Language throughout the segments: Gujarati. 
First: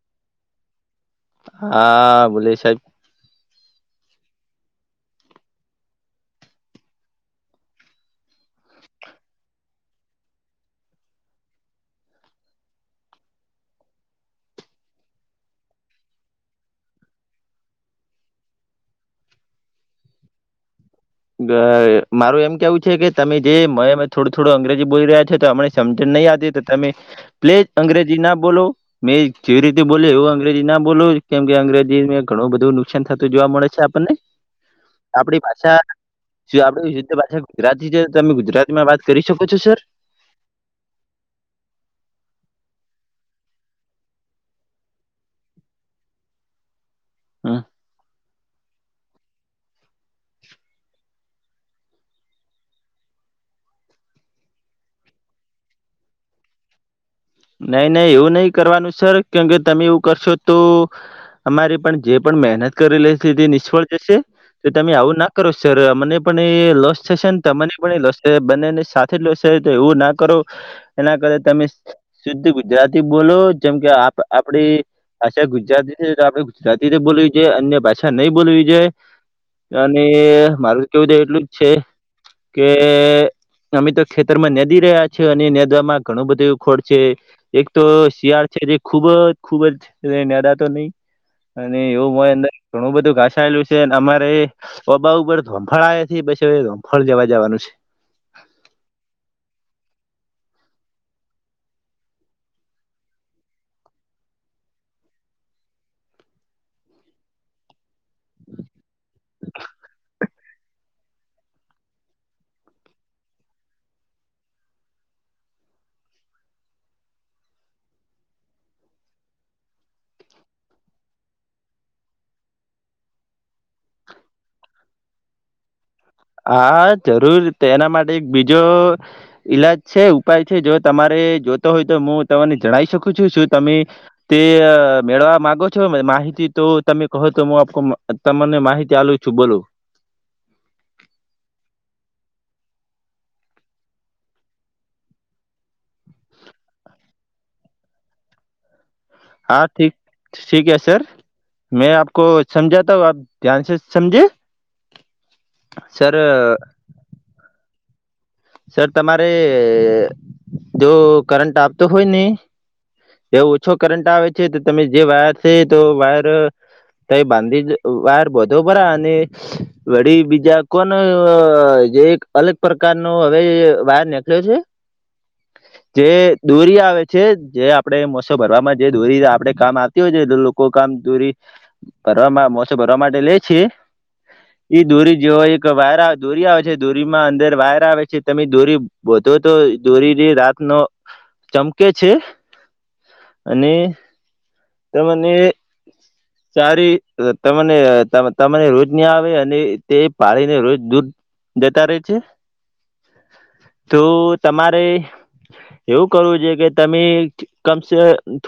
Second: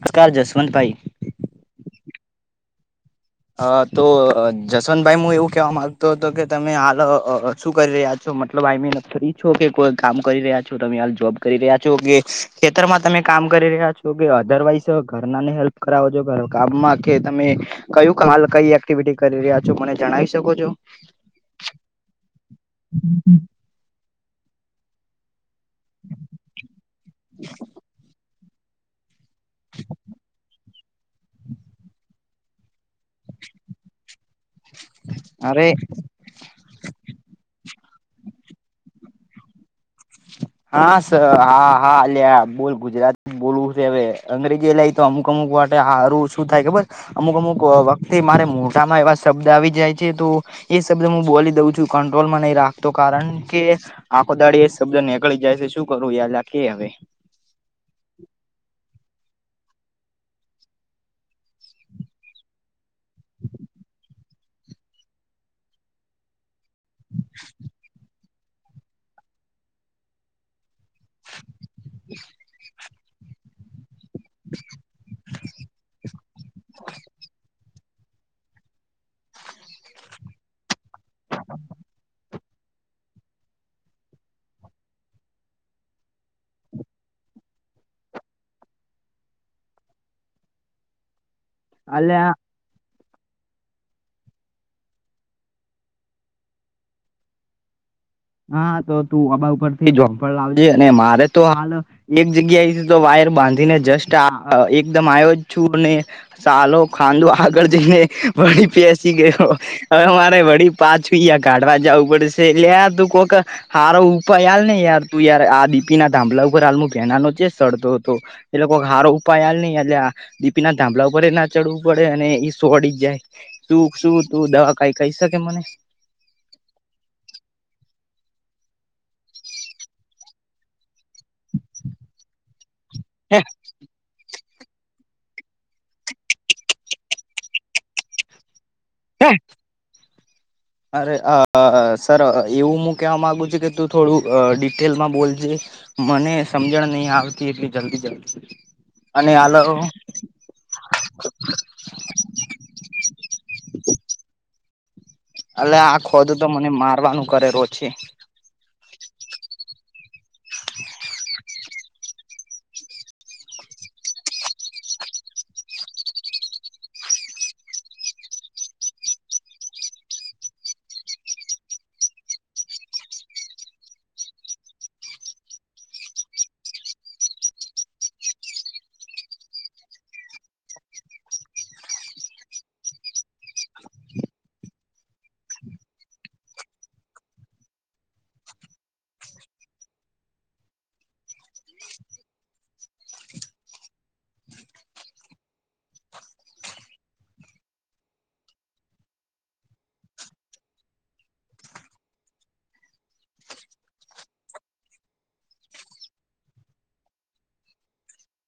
નમસ્કાર જસવંતભાઈ હા બોલે સાહેબ અ તો જસવંતભાઈ હું એવું કવા માંગતો હતો કે તમે હાલ શું કરી રહ્યા મતલબ આઈ મીન ફ્રી છો કે કોઈ કામ કરી રહ્યા છો તમે હાલ જોબ કરી રહ્યા છો કે ખેતરમાં તમે કામ કરી રહ્યા છો કે અધરવાઈઝ ઘરના ને હેલ્પ કરાવો છો કામમાં કે તમે કયું હાલ કઈ એક્ટિવિટી કરી રહ્યા છો મને જણાવી શકો છો ગ મારું એમ કેવું છે કે તમે જે મ થોડું થોડું અંગ્રેજી બોલી રહ્યા છે તો હમને સમજ ન નહીં આતી તો તમે પ્લીઝ અંગ્રેજી ના બોલો મે કેવી રીતે બોલીએ એવું અંગ્રેજી ના બોલો કેમ કે અંગ્રેજીને ઘણું બધું નુકસાન થતું જોવા મળે છે આપણને આપડી અરે ભાષા જે આપડી શુદ્ધ ભાષા ગુજરાતી છે તમે ગુજરાતી માં વાત કરી શકો છો સર હા સર હા હા આલ્યા બોલ ગુજરાત બોલવું છે હવે અંગ્રેજી એ લઈ તો અમુક અમુક માટે હારું શું થાય ખબર? અમુક-અમુક હમ. વખતે મારે મોટામાં એવા શબ્દ આવી જાય છે તો એ શબ્દ હું બોલી દઉ છું કંટ્રોલમાં નહીં રાખતો કારણ કે આખો દાડ એ શબ્દ નેકળી જાય છે શું કરવું યાદ રાખીએ અવે નહીં નહીં એવું નહીં કરવાનું સર કેમ કે તમે એવું કરશો તો અમારી પણ જે પણ મહેનત કરીલી હશે તે નિષ્ફળ જશે. તો તમે આવું ના કરો સર અમને પણ એ લોસ થશે ને તમારી પણ એ લોસ થશે બંનેને સાથે જ લોસ થશે એવું ના કરો એના કરે તમે શુદ્ધ ગુજરાતી બોલો જેમ કે આ આપડી ભાષા ગુજરાતી છે તો આપડે ગુજરાતી બોલવી જોઈએ, અન્ય ભાષા નહીં બોલવી જોઈએ. અને મારું કેવું છે એટલું જ છે કે અમે તો ખેતરમાં નેદી રહ્યા છીએ અને નેદવામાં ઘણો બધો એવ ખોડ છે એક તો શિયાળ છે જે ખૂબ ખૂબ જ એને અડાતો નહીં. અને એવું અલ્યા હોય અંદર ઘણું બધું ઘાસાયેલું છે અમારે ઓબા ઉપર ધોમફળ આયવા થી પઈ ધમફળ લેવા જવાનું છે. હા તો તું આબા ઉપરથી જોબ પણ લાવજે અને મારે તો હાલ એક જગ્યાએથી તો વાયર બાંધીને જસ્ટ આ એકદમ આયો જ છું અને સાલો ખાન્દો આગળ જઈને વળી પેસી ગયો. હવે મારે વળી પાછું યા કાઢવા જાવું પડશે લ્યા તું કોક હારો ઉપાઈ આલને યાર તું યાર આ ડીપીના થાભલા ઉપર હાલ ભેનાનો છે સડતો હતો. એલો કોક હારો ઉપાય આલને અલ્યા. ડીપીના થાંભલા ઉપર એય ના ચડવું પડે અને ઈ સો અડી જાય. તું શું તું દવા ખઈ કઈ શકે મને? હા જરૂર તો એના માટે એક બીજો ઈલાજ છે. ઉપાય છે જો તમારે જોતો હોય તો મુ તમને જણાઈ શકું છું શું તમે તે મેળવા માગો છો મેં માહિતી તો તમે કહો તો હું આપવામાં તમને માહિતી આલું છું બોલો. [inaudible] અરે અ અ સર એવું મુ કહેવા માગું છું કે તું થોડું અ ડિટેલમાં બોલજે. મને સમજણ નઈ આવતી એટલી જલ્દી જલ્દી. અને હા થીક આલે ઠીક હૈ સર. મેં આપકો સમજાતા હું, આપ ધ્યાન સે સમજે. અલા આ સર ખોદું તો મને મારવાનું કરે રો છે. સર તમારે જો કરંટ આપતો હોય ને એ ઓછો કરંટ આવે છે તો તમે જે વાયર છે તો વાયર તઈ બાંધી જ વાયર બોન્ધો ખરા અને વળી બીજા કોન અ જે એક અલગ પ્રકારનો હવે વાયર નેકળ્યો છે. [unintelligible] જે દોરી આવે છે જે આ આપણે મોસો ભરવામાં જે દોરી આપડે કામ આવતી હોય છે લોકો કામ દોરી ભરવામાં મોસે ભરવા માટે લે છે. [inaudible] એ દોરી જેવો એક વાયર આવે દોરી આવે છે દોરીમાં અંદર વાયર આવે છે તમે દોરી બોધો તો દોરી જે રાતનો ચમકે છે. અને તમને હ સારી તમને તમ તમને રોજની આવે અને તે પાળીને રોજ દૂધ દેતા રેય છે. તો તમારે એવું કરવું જોઈએ કે તમે કમસે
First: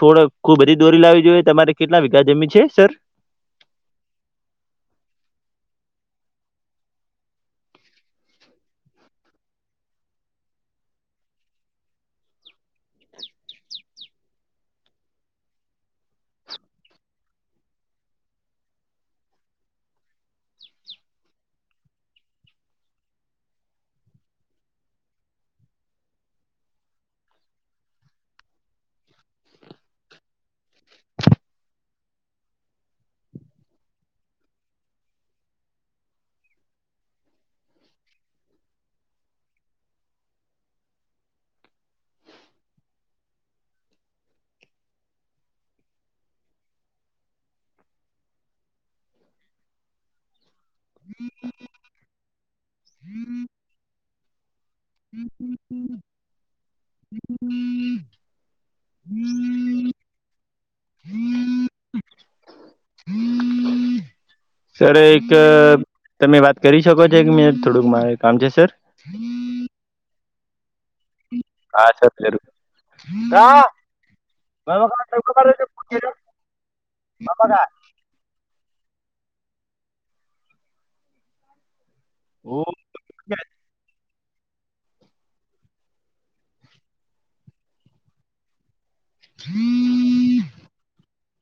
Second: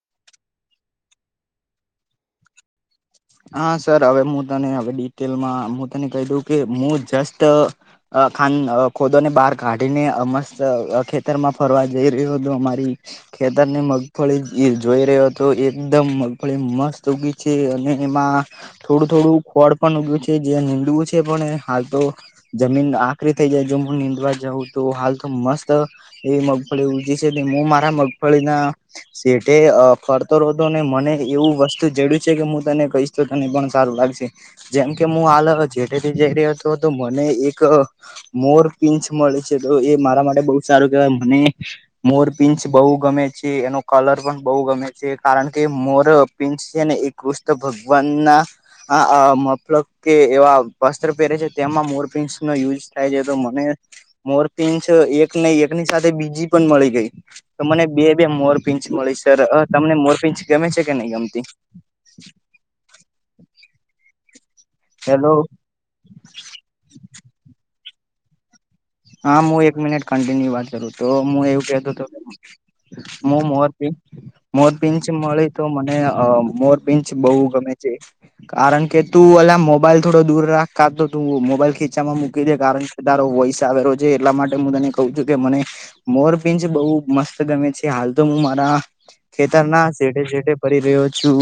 થોડાક ખૂબ બધી દોરી લાવવી જોઈએ તમારે કેટલા વીઘા જમીન છે સર? હા, સર હવે હું તને હવે ડિટેલમાં હું તને કહી દઉ કે હું, જસ્ટ અ ખાન ખોદો ને બહાર કાઢીને અ મસ્ત ખેતર માં ફરવા જઈ રહ્યો તો અમારી ખેતરની મગફળી એ જોઈ રહ્યો હતો એકદમ મગફળી મસ્ત ઊગી છે અને એમાં થોડું થોડું ફળ પણ ઊગ્યું છે જે નીડું છે પણ હાલ તો જમીન આકરી થઈ જાય જો હું નીંદવા જઉં તો હાલ તો મસ્ત અ એ મગફળી ઊગી છે તે મે મારા મગફળી ના સેટે અ ફરતો રહતો ને મને એવું વસ્તુ જેડ્યું છે કે હું તને કઈશ તો તને પણ સારું લાગશે જેમ કે મું હાલ જેઠે થી જઈ રહ્યો હતો હતો મને એક મોરપીંછ મળી છે તો એ મારા માટે બહુ સારું કેહવાય મને મોરપીંછ બહુ ગમે છે એનો કલર પણ બહુ ગમે છે, કારણ કે મોરપીંછ છે ને એક કુષ્ણ ભગવાન ના આ મતલબ કે એવા વસ્ત્ર પહેરે છે તેમાં મોરપીંછ નો યુઝ થાય છે તો મને મોરપીંછ એક નઈ એક ની સાથે બીજી પણ મળી ગઈ તો મને બે બે મોરપીંછ મળી સર તમને મોરપીંછ ગમે છે કે નહી ગમતી સર એક હેલો અ તમે વાત કરી શકો છો એક મિનિટ મારે થોડું મારે કામ છે સર હા, હું એક મિનિટ કન્ટિન્યુ વાત કરું તો, મુ એવું કેતો હા તો સર કે જરૂર મુ મોરપીંછ મોરપીંછ મળી તો મને અ મોરપીંછ બહુ ગમે કારણ કે તું અલા મોબાઈલ થોડો દૂર રાખ કાતો તું મોબાઈલ ખીચામાં મુ કારણ કે તારો વોઈસ આવેલો છે એટલા માટે હું તને કહું છું કે મને મોરપિંછ બહુ મસ્ત ગમે છે હાલ તો હું મારા ખેતરના જેટે જેટે ફરી રહ્યો છું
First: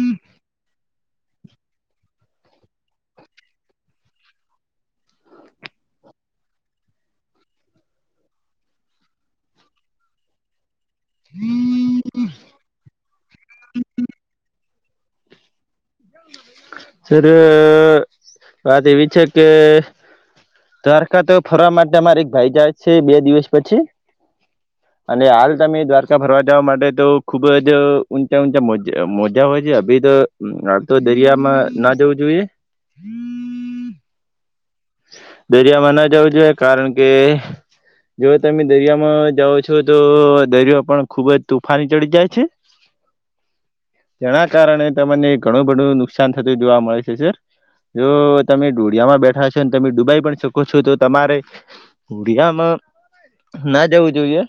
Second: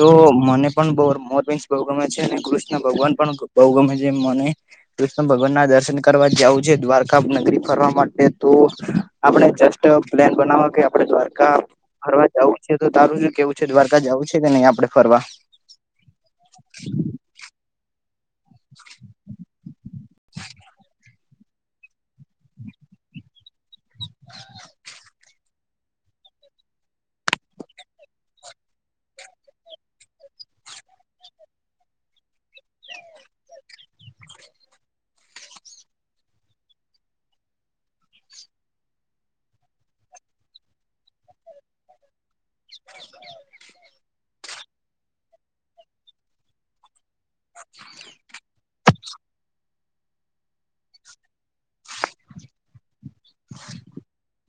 તો મને પણ બઉ મોર મોરપીંછ બહુ ગમે છે અનેને કૃષ્ણ ભગવાન પણ બહુ ગમે જે મને કૃષ્ણ ભગવાન ના દર્શન કરવા જવું છે દ્વારકા નગરી ફરવા માટે તો આપડે જસ્ટ પ્લાન બનાવ કે આપડે દ્વારકા ફરવા જવું છે તો તારું શ કેવું છે છે દ્વારકા જવું છે કે નહી આપડે ફરવા અરર વાત એવી છે કે દ્વારકા તો ફરવા માટે અમારે એક ભાઈ જાય છે બે દિવસ પછી [inaudible] અને હાલ તમે દ્વારકા ભરવા જવા માટે તો ખૂબ જ ઊંચા ઊંચા મોજા મોજા હોય છે અ બી તો હાલ તો દરિયામાં ના જવું જોઈએ દરિયામાં ન જવું જોઈએ કારણ કે જો તમે દરિયામાં જાઓ છો તો દરિયો પણ ખુબ જ તુફાની ચડી જાય છે? [inaudible] જેના કારણે તમને ઘણું બધું નુકસાન થતું જોવા મળે છે સર જો તમે ઢોળિયા માં બેઠા તમે ડુબાઈ પણ શકો છો તો તમારે ભીહામાં ના જવું જોઈએ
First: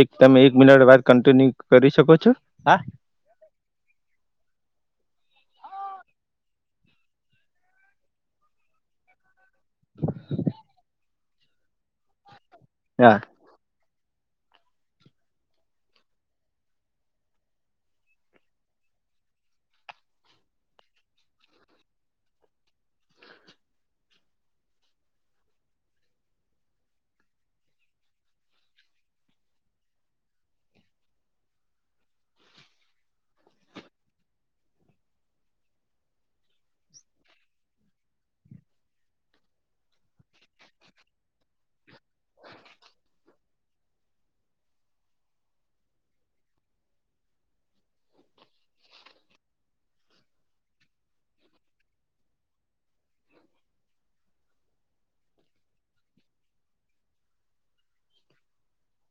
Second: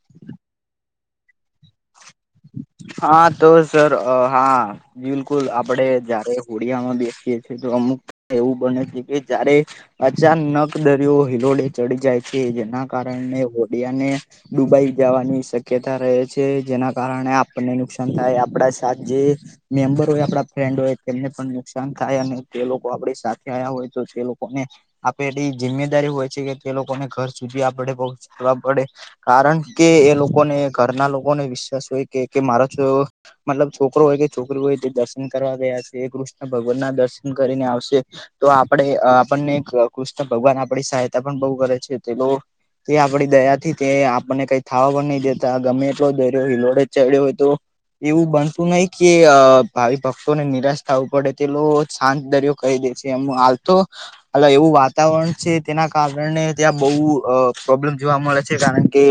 એક તમે એક મિનટ બાદ કન્ટિન્યુ કરી શકો છો, હા હા, તો સર હા બિલકુલ, આપડે જયારે હોડિયામાં બેસીએ છે તો અમુક એવું બને છે કે જયારે અચાનક દરિયો હિલોડે ચડી જાય છે જેના હા કારણે હોડિયા ને ડુબાઈ જવાની શક્યતા રહે છે જેના કારણે આપણને નુકસાન થાય આપણા સાથ જે મેમ્બર હોય આપણા ફ્રેન્ડ હોય તેમને પણ નુકસાન થાય અને તે લોકો આપડી સાથે આયા હોય તો તે લોકોને આપેડી જિમ્મેદારી હોય છે કે તે લોકોને ઘર સુધી આપડે પહોંચવા પડે કારણ કે એ લોકોને ઘરના લોકોને વિશ્વાસ હોય કે કે મારો છો મતલબ છોકરો હોય કે છોકરી હોય તે દર્શન કરવા ગયા છે કૃષ્ણ ભગવાન ના દર્શન કરીને આવશે તો આપણે આપણને કૃષ્ણ ભગવાન આપણી સહાયતા પણ બહુ કરે છે તે તે આપડી દયા થી તે આપણને કઈ થાવા પણ નહી દેતા ગમે એટલો દરયો હિલોડે ચડ્યો હોય તો એવું બનતું નહી કે અ ભાવિ ભક્તોને નિરાશ થવું પડે તે લોકો શાંત દરિયો કહી દે છે એમ હાલતો હવે એવું વાતાવરણ છે તેના કારણે ત્યાં બઉ અ પ્રોબ્લેમ જોવા મળે છે કારણ કે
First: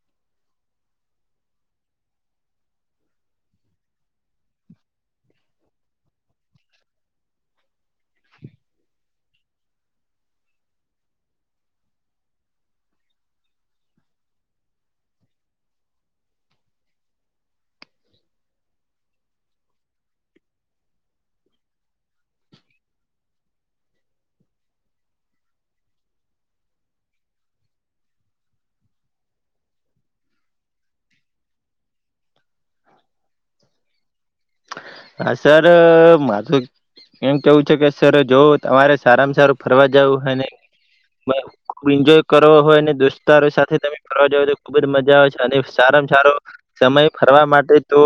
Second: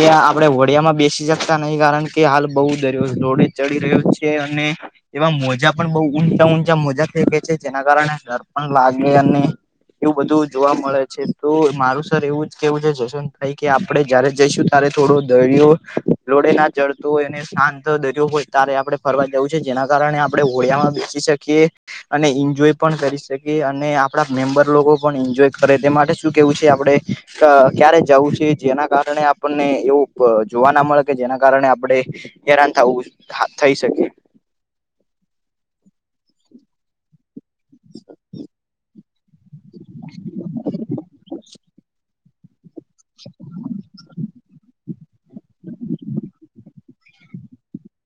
એ આપણેે હોડિયા માં બેસી શકતા નહી કારણ કે હાલ બઉ દરિયો રોડે ચડી રહ્યો છે અને એમાં મોજા પણ બહુ ઊંચા ઊંચા મજા થઈ ગઈ છે જેના કારણે ડર પણ લાગે અને એવું બધું જોવા મળે છે તો મારું સર એવું જ કેવું છે જશવંતભાઈ કે આપડે જયારે જઈશું. ત્યારે થોડો દરિયો જોડે ના જ તો એને શાંત દરિયો હોય ત્યારે આપણે ફરવા જવું છે જેના કારણે આપણે હોડિયામાં બેસી શકીએ. અને ઈન્જોય પણ કરી શકીએ અને આપડા મેમ્બર લોકો પણ ઈન્જોય કરે તે માટે શું કેવું છે આપણે અ ક્યારે જવું છે જેના કારણે આપણને એવું જોવા ના મળે કે જેના કારણે આપડે હેરાન થવું થા થઈ શકે. હા સર માથુજ એમ કેવું છે કે સર જો તમારે સારામાં સારું ફરવા જવું હોય ને ખુબ ઈન્જોય કરો દોસ્તારો સાથે તમે ફરવા જાવ તો ખુબ જ મજા આવે છે અને સારામાં સારો સમય ફરવા માટે તો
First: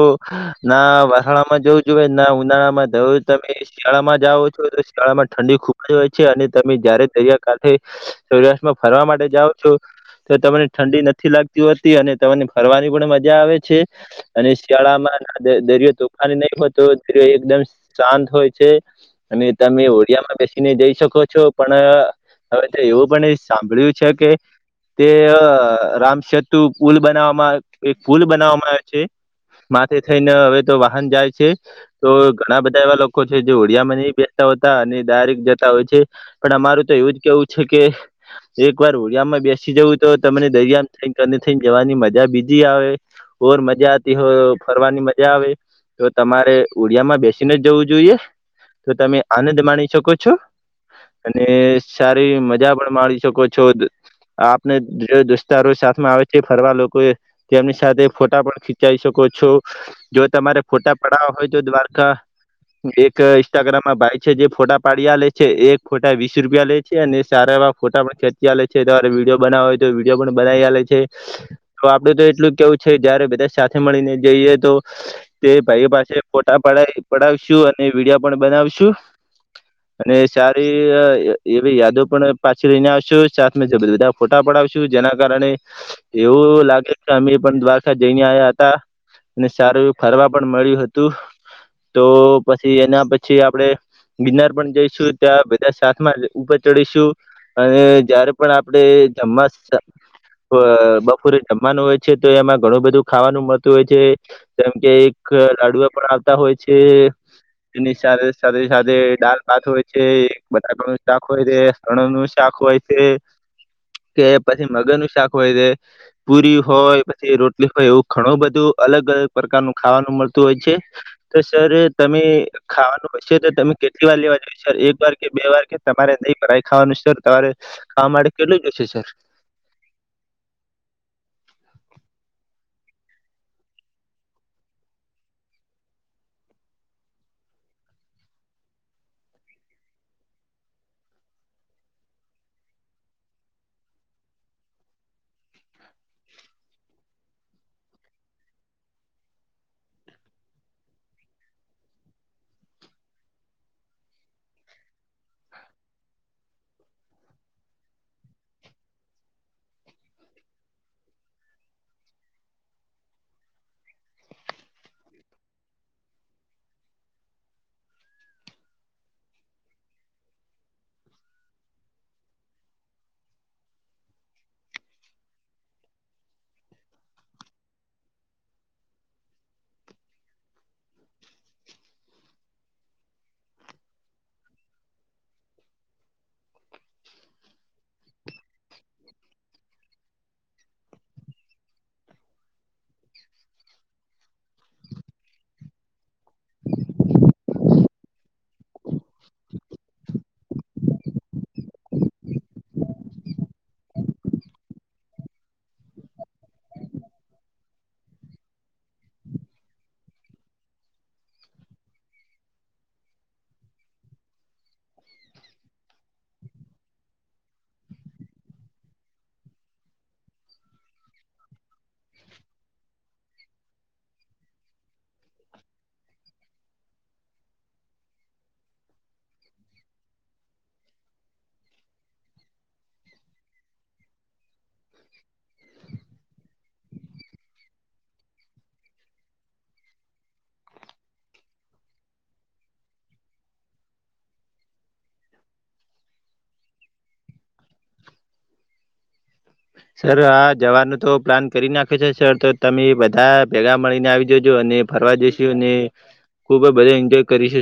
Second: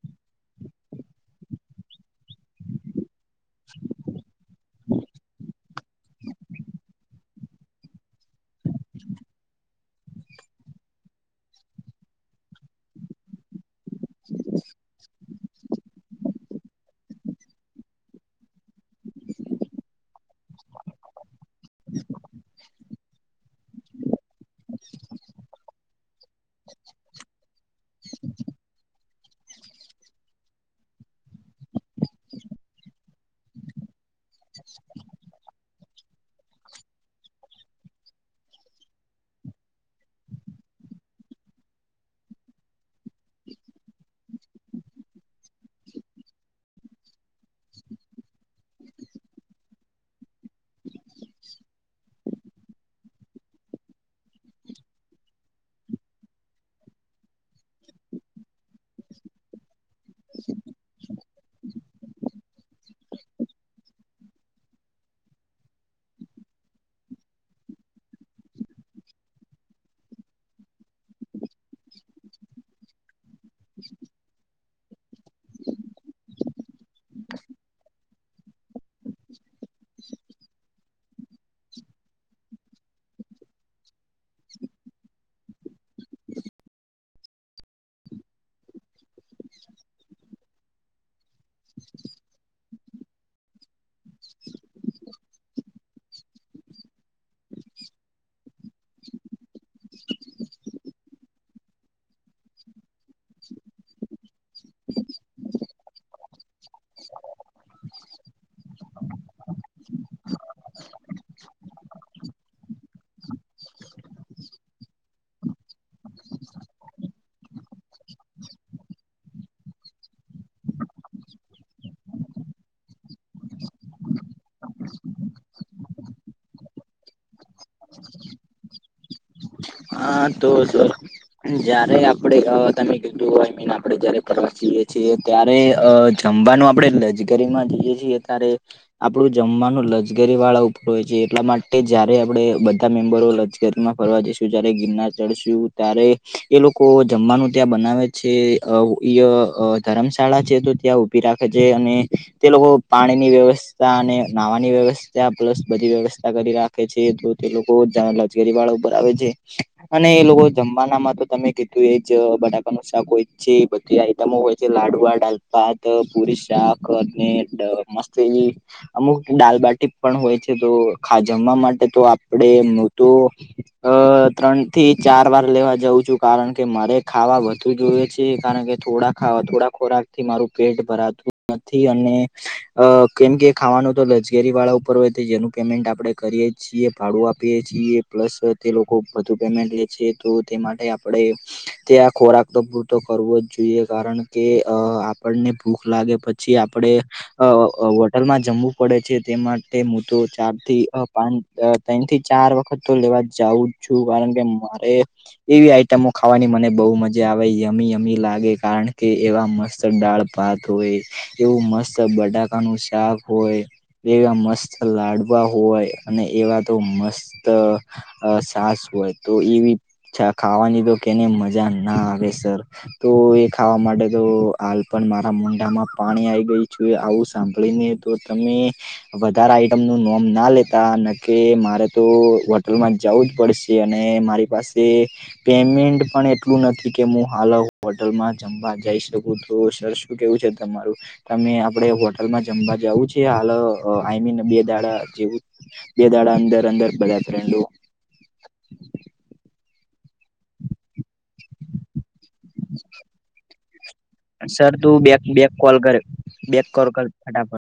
ના ઉથાળામાં જવું જોઈએ ના ઉનાળામાં જ તમે શિયાળામાં જાઓ છો તો શિયાળામાં ઠંડી ખૂબ જ હોય છે અને તમે જયારે દરિયાકાઠે સૂર્યાસ્તમાં ફરવા માટે જાઓ છો તો તમને ઠંડી નથી લાગતી હોતી અને તમને ફરવાની પણ મજા આવે છે. અને શિયાળામાં રાથે દરિયો તોફાની નહી હો તો દરિયો એકદમ શાંત હોય છે. અને તમે ઓડિયા માં બેસીને જઈ શકો છો. પણ હવે એવું પણ સાંભળ્યું છે કે તે રામસેત્રુ પુલ બનાવવામાં એક પૂલ બનાવવામાં આવે છે. માથે થઈને હવે તો વાહન જાય છે તો ઘણા બધા એવા લોકો છે જે ઓડિયામાં નહિ બે તોતા અને ડાયરેક જતા હોય છે પણ અમારું તો એવું જ કેવું છે કે એક વાર ઓડિયામાં બેસી જવું તો તમને દરિયામાં થઈને અને થઈને જવાની મજા બીજી આવે. બોર મજા હતીતી હો ફરવાની મજા આવે. તો તમારે ઉડિયામાં બેસીને જ જવું જોઈએ તો તમે આનંદ માણી શકો છો. અને સારી મજા પણ માણી શકો છો. આપને જે દોસ્તારો સાથમાં આવે છે ફરવા લોકો એ તેમની સાથે ફોટા પણ ખીચી શકો છો જો તમારે ફોટા પડવા હોય તો દ્વારકા એક ઇન્સ્ટાગ્રામમાં ભાઈ છે જે ફોટા પાડયા લે છે એક ફોટા વીસ રૂપિયા લે છે અને સારા એવા ફોટા પણ ખેંચી આલે છે તમારે વિડીયો બનાવો હોય તો વિડીયો પણ બનાવી આલે છે. તો આપડે તો એટલું કેવું છે જયારે બધા સાથે મળીને જઈએ તો તે ભાઈ પાસે ફોટા પડાવશું અને વિડીયો પણ બનાવશું. [inaudible] અને સારીઅ એવી યાદો પણ પાછી લઈને આવશો સાથે મે બધા બધા ફોટા પડાવશું જેના કારણે એવું લાગે કે અમે પણ દ્વારકા જઈને આવ્યા હતા. અને સારું એવ ફરવા પણ મળ્યું હતું તો પછી એના પછી આપડે ગિનાર પણ જઈશું ત્યાં બધા સાથ માં ઉપર ચડીશું અને જયારે પણ આપડે જમમા બપોરે જમવાનું હોય છે તો એમાં ઘણું બધું ખાવાનું મળતું હોય છે. જેમ કે એક લાડુઓ પણ આવતા હોય છે. તેની સાથે સાથે સાથે દાલ ભાત હોય છે બટાકાણું શાક હોય તે રણ નું શાક હોય છે કે પછી મગર નું શાક હોય છે. પુરી હોય પછી રોટલી હોય એવું ઘણું બધું અલગ અલગ પ્રકારનું ખાવાનું મળતું હોય છે. તો સર તમે ખાવાનું હશે તો તમે કેટલી વાર લેવા જોયે સર એક વાર કે બે વાર કે તમારે નહી ભય ખાવાનું સર તમારે ખાવા માટે કેટલું જોશે સર હા તો સર જયારે આપણેે તમે કીધું આઈ મીન આપડે જયારે ફેરવા છીએ જીયે ત્યારે અ જમવાનું આપણે લજગરીમાં જઈએ છીએ ત્યારે આપણું જમવાનું લજગરી વાળા ઉપર હોય છે એટલા માટે જ્યારે આપડે બધા મેમ્બરો લ માં ફરવા જશુ જયારે ગિરનાર ચડશું ત્યારે એ લોકો જમવાનું ત્યાં બનાવે છે ધર્મશાળા છે તો ત્યાં ઉભી રાખે છે અને તે લોકો પાણીની વ્યવસ્થા અને નાહવાની વ્યવસ્થા પ્લસ બધી વ્યવસ્થા કરી રાખ છે તો તે લોકો લગશેરી વાળો આવે છે અને એ લોકો જમવાનામાં તો તમે કીધું એ જ બટાકાનું શાક હોય છે બધી આઈટમો હોય લાડુઆ દાલપાત પુરી શાકને મસ્ત અમુક દાલબાટી પણ હોય છે તો ખા જમવા માટે તો આપડે નો તો હ ત્રણ થી ચાર વાર લેવા જાઉં છું કારણ કે મારે ખાવા વધુ જોઈએ છે કારણ કે થોડા ખા થોડા ખોરાક થી મારું પેટ ભરાતું નથી અને અ કેમ કે ખાવાનું તો લક્ઝેરી વાળા ઉપર હોય તો જેનું પેમેન્ટ આપડણે કરીએ છીએ ભાડું આપીએ છીએ પ્લસ તે લોકો વધુ પેમેન્ટ લે છે તો તે માટે આપણે તે આ ખોરાક તો પૂરતો કરવો જ જોઈએ કારણ કે અ આપણને ભૂખ લાગે પછી પછી આપણેે હોટલમાં જમવું પડે છે તે માટે તો ચાર થી પાંચ ત્રણ થી ચાર વખત તો લેવા જઉ છું કારણ કે મારે એવી આઈટમો ખાવાની મને બહુ મજા આવે યમીયમી લાગે કારણ કે એવા મસ્ત દાળ ભાત હોય એવું મસ્ત બટાકાનું શાક હોય એવા મસ્ત લાડવા હોય અને એવા તો મસ્ત છાસ હોય તો એવી ખાવાની તો કેને મજા ના આવે સર તો એ ખાવા માટે તો હાલ પણ મારા મોંઢમાં પાણી આવીઈ ગય જો આવું સાંભળીને તો તમે વધારે આઈટમ નું નોમ ના લેતા ન કે મારે તો હોટલમાં જવું જ પડશે અને મારી પાસે પેમેન્ટ પણ એટલું નથી કે હું હાલ હોટલમાં જમવા જઈ શકું સર કેવું છે તમારું તમે આપડે હોટલમાં જમવા જાવું છે હાલ આઈ મીન બે દાડા જેવું બે દાડા અંદર અંદર બધા ફ્રેડો સર આ જવાનું તો પ્લાન કરી નાખે છે સર તો તમે બધા ભેગા મળીને આવી જજો સર અને તું ફરવા બેક બેક જઈશું અને કોલ કર ખુબ બેક કોલ બધા કર એન્જોય ફટાફટ કરીશું